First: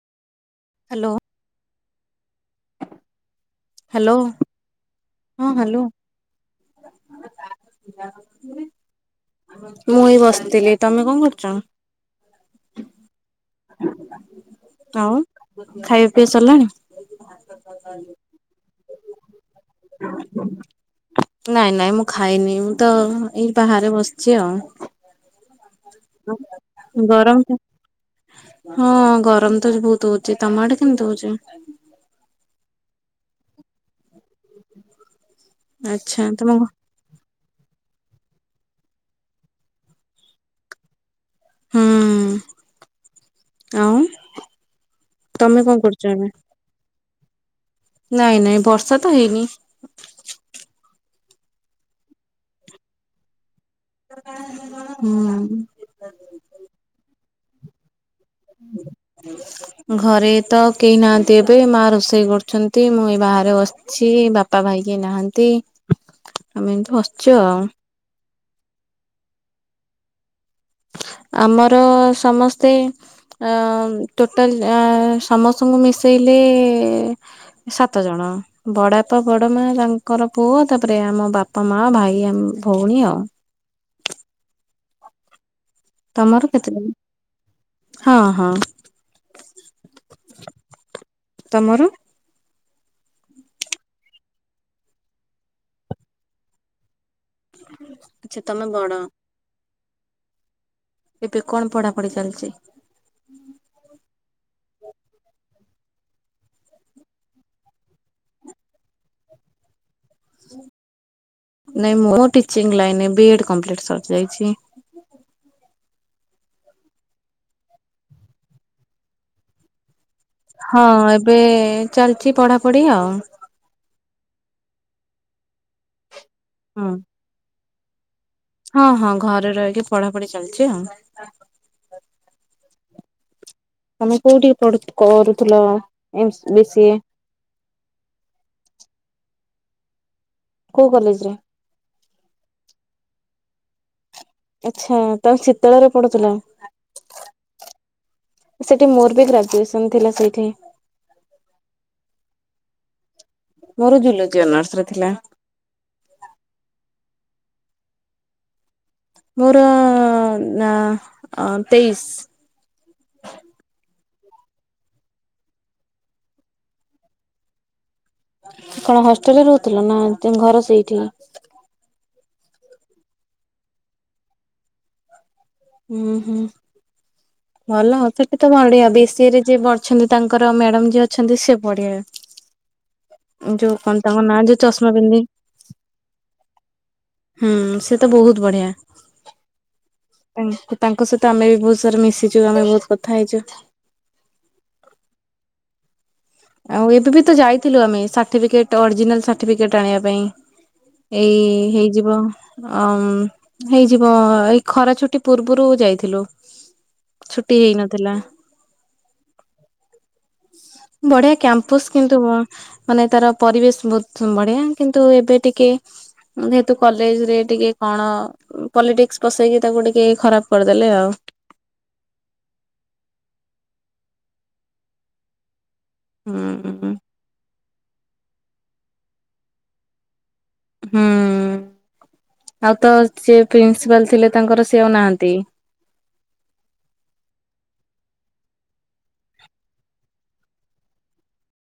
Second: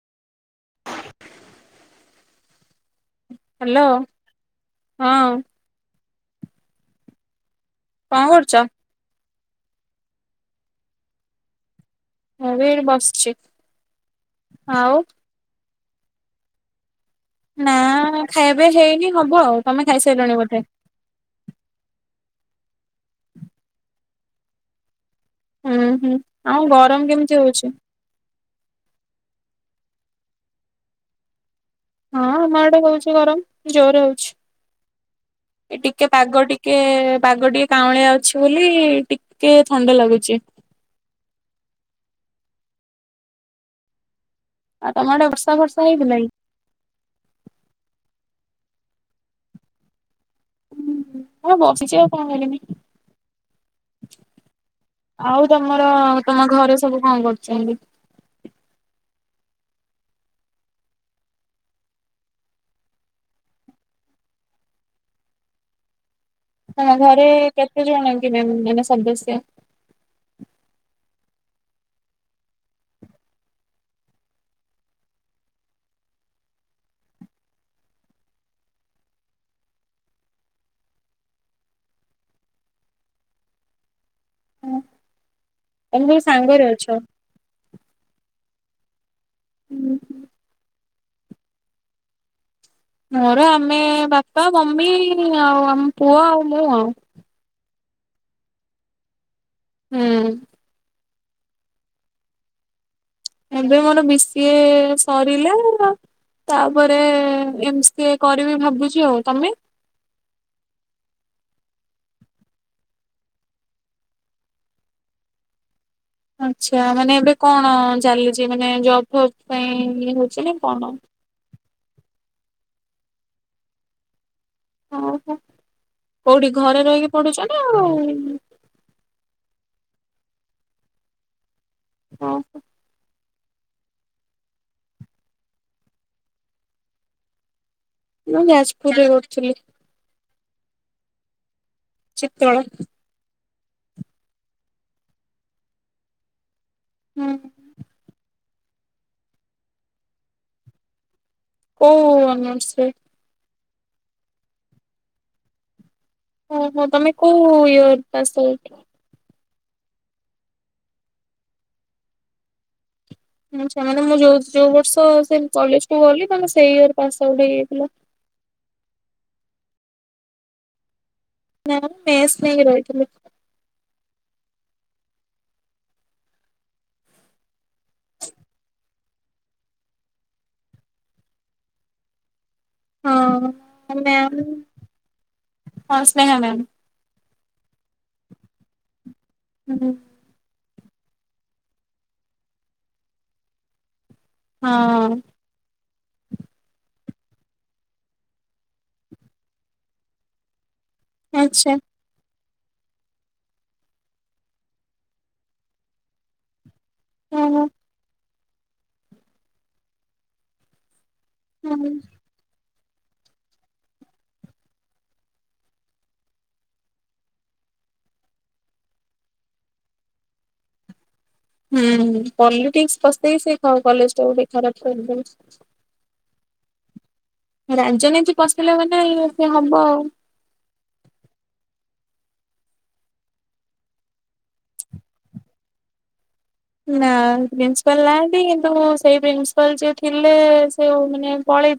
Hello. Hello. ହଁ hello. [inaudible] କଣ କରୁଛ? [unintelligible] ମୁଁ ହେଇ ବସିଥିଲି ତମେ କଣ କରୁଛ? ମୁଁ ବି ଏଇଠି ବସଛି। ଆଉ। ଖାଇବା ପିଇବା ସରିଲାଣି? ନା ଖାଇବା ପିଇବା ହେଇନି ହବ ଆଉ ତମେ ଖାଇସାରିଲଣି ବୋଧେ। ନାଇଁ ନାଇଁ ମୁଁ ଖାଇନି ମୁଁ ତ ଏଇ ବାହାରେ ବସିଛି ଆଉ। ହୁଁ ହୁଁ ଆଉ ଗରମ କେମିତି ହଉଛି? ହଁ ଗରମ ତ ବହୁତ ହଉଛି ତମ ଆଡେ କେମିତି ହଉଛି? ହେଉଚି ଗରମ ଜୋରରେ ହଉଚି। ଏ ଟିକେ ଆଚ୍ଛା ପାଗ ତମ ହୁଁ ଟିକେ ପାଗ ଟିକେ କାଉଁଳିଆ ଅଛି ବୋଲି ଟିକେ ଥଣ୍ଡା ଲାଗୁଚି। ଆଉ। ଆଉ ତମ ଆଡେ ବର୍ଷା ତମେ କଣ ଫର୍ଷା କରୁଛ ହେଇଥିଲା ଏବେ? କି? ନାଇଁ ନାଇଁ ବର୍ଷା ତ ହେଇନି। ମୁଁ ବସିଚି ଆଉ କଣ କରିବି? ହୁଁ। ଆଉ ତମର ତମ ଘରେ ସବୁ କଣ କରୁ ଚାଲୁ। ଘରେ ତ କେହି ନାହାନ୍ତି ଏବେ। ମା ରୋଷେଇ କରୁଛନ୍ତି, ମୁଁ ଏ ବାହାରେ ବସିଚି, ବାପା ଭାଇ କେହି ନାହାନ୍ତି। ଆମେ ଏମିତି ତମ ଘରେ ବସିଛୁ ଆଉ। କେତେ ଜଣ କି ମେମ୍ ମାନେ ସଦସ୍ୟ? [inaudible] ଆମର ସମସ୍ତେ ଅ ଟୋଟାଲ ଅ ସମସ୍ତଙ୍କୁ ମିଶେଇଲେ ସାତ ଜଣ। ବଡାପା ବଡ ମା ତାଙ୍କର ପୁଅ ତାପରେ ଆମ ବାପା ମା ଭାଇ ଆ ଭଉଣୀ ଆଉ। ତମେ ସବୁ ତମର ସାଙ୍ଗରେ କେତେ ଜଣ ହଁ ହଁ।। ହୁଁ ହୁଁ। ତମର? ମୋର ଆମେ ବାପା, ମମି ଆଉ ଆମ ପୁଅ ଆଉ ମୁଁ ଆଉ। ଆଛା ତମେ ବଡ। ହୁଁ। ଏବେ କଣ ପଢାପଢି ଚାଲିଚି? ଏବେ ମୋର ବି ସି ଏ ସରିଲା। ତାପରେ ଏମ ସି ଏ କରିବି ଭାବୁଚି। ଆଉ ତମେ? ନାଇଁ ମୋର teaching line B Ed complete ସରିଯାଇଚି। ଆଛା ମାନେ ଏବେ କଣ ଚାଲିଚି, ମାନେ ଜବ ଫବ ପାଇଁ ଇଏ ନା କଣ? ହଁ ଏବେ ଚାଲି ଅଛି ପଢାପଢି ଆଉ। ଓ ହୋ। କୋଉଠି ଘରେ ହଁ ରହିକି ପଢୁଚ ନା? ଆଉ? ହଁ ହଁ ଘରେ ରହିକି ପଢାପଢି ଚାଲିଚି ଆଉ। ଓ ହୋ। ତମେ କୋଉଠି ପଢୁ କରୁଥିଲ ଏମସ୍ ବି ସି ଏ। ମୁଁ ଯାଜପୁରରେ କରୁଥିଲି। କୋଉ କଲେଜରେ? ଚିତୋଳ। ଆଚ୍ଛା, ତମେ ଚିତଳରେ ପଡୁଥିଲ? ହୁଁ। ସେଠି ମୋର ବି ଗ୍ରାଜୁଏସନ ଥିଲା ସେଇଠି। କୋଉ ଅନର୍ଷ ରେ? ମୋର ଜୁଲୋଜି ଅନର୍ସରେ ଥିଲା। ହ ହଁ ତମେ କୋଉ ଇଅର ପାସ୍ ଆଉଟ୍? ମୋର ନା ଆ ତେଇଶ। ଆଛା ମାନେ ମୁଁ ଯୋଉ ଯୋଉ ବର୍ଷ ସେ କଲେଜ କୁ ଗଲି, ତମେ ସେଇ ଇୟର ପାସ ଆଉଟ ହେଇଯାଇଥିଲ। କଣ ହଷ୍ଟେଲ ରେ ରହୁଥିଲ, ନା ଘର ସେଇଠି? ହଷ୍ଟେଲରେ ରହୁଥିଲି। ହୁଁ ହୁଁ ଭଲ ଆଉ ସେଠି ତ ବଢିଆ ବି ସି ଏ ରେ ଯିଏ ବଢିଛନ୍ତି ତାଙ୍କର ମ୍ୟାଡାମ ଯିଏ ଅଛନ୍ତି, ସେ ବଢିଆ। ହଁ। ଯୋଉ ତାଙ୍କ ନା ମ୍ୟାମ୍ ଯୋଉ ଚଷମା ପିନ୍ଧି ହଁ ସ୍ନେହା ମ୍ୟାମ୍ ହୁଁ ସେ ତ ବହୁତ ବଢିଆ। ହୁଁ। ତାଙ୍କ ସହିତ ଆମେ ବି ବହୁତ ସାରା ମିଶିଛୁ, ଆମେ ବହୁତ କଥା ହେଇଛୁ। ହଁ। ଆଉ ଏବେ ବି ତ ଯାଇଥିଲୁ ଆମେ ସାଟିଫିକେଟ ଅରିଜିନାଲ ସାର୍ଟିଫେଟ ଆଣିବା ପାଇଁ। ଏଇ ଆଚ୍ଛା ହେଇଯିବ ଅ ହେଇଯିବ ଏଇ ଖରା ଛୁଟି ପୂର୍ବରୁ ଯାଇଥିଲୁ। ଛୁଟି ଓହୋ। ହେଇନଥିଲା। ବଢିଆ ହୁଁ କ୍ୟାମ୍ପସ କିନ୍ତୁ ମାନେ ତାର ପରିବେଶ ବହୁତ ବଢିଆ କିନ୍ତୁ ଏବେ ଟିକେ ଯେହେତୁ କଲେଜ ରେ ଟିକେ କଣ ପଲିଟିକସ ପସେଇକି, ତାକୁ ଟିକେ ଖରାପ କରିଦେଲେ ଆଉ। ହୁଁ ପଲିଟିକ୍ସ ପସେଇକି ସେ କଲେଜ ଟାକୁ ଖରାପ କରିଦେଲେ। ହୁଁ ହୁଁ ହୁଁ। ରାଜନିତୀ ପଶିଲା ମାନେ ସେ ହବ ଆଉ। ହୁଁ ଆଉ ତ ସେ ପ୍ରିନ୍ସିପାଲ ଥିଲେ ତାଙ୍କର ସେ ଆଉ ନାହାନ୍ତି। ନା ପ୍ରିନ୍ସିପାଲ ନାହାନ୍ତି କିନ୍ତୁ ସେଇ ପ୍ରିନ୍ସିପାଲ ଯିଏ ଥିଲେ ସେ ମାନେ ପଳେଇ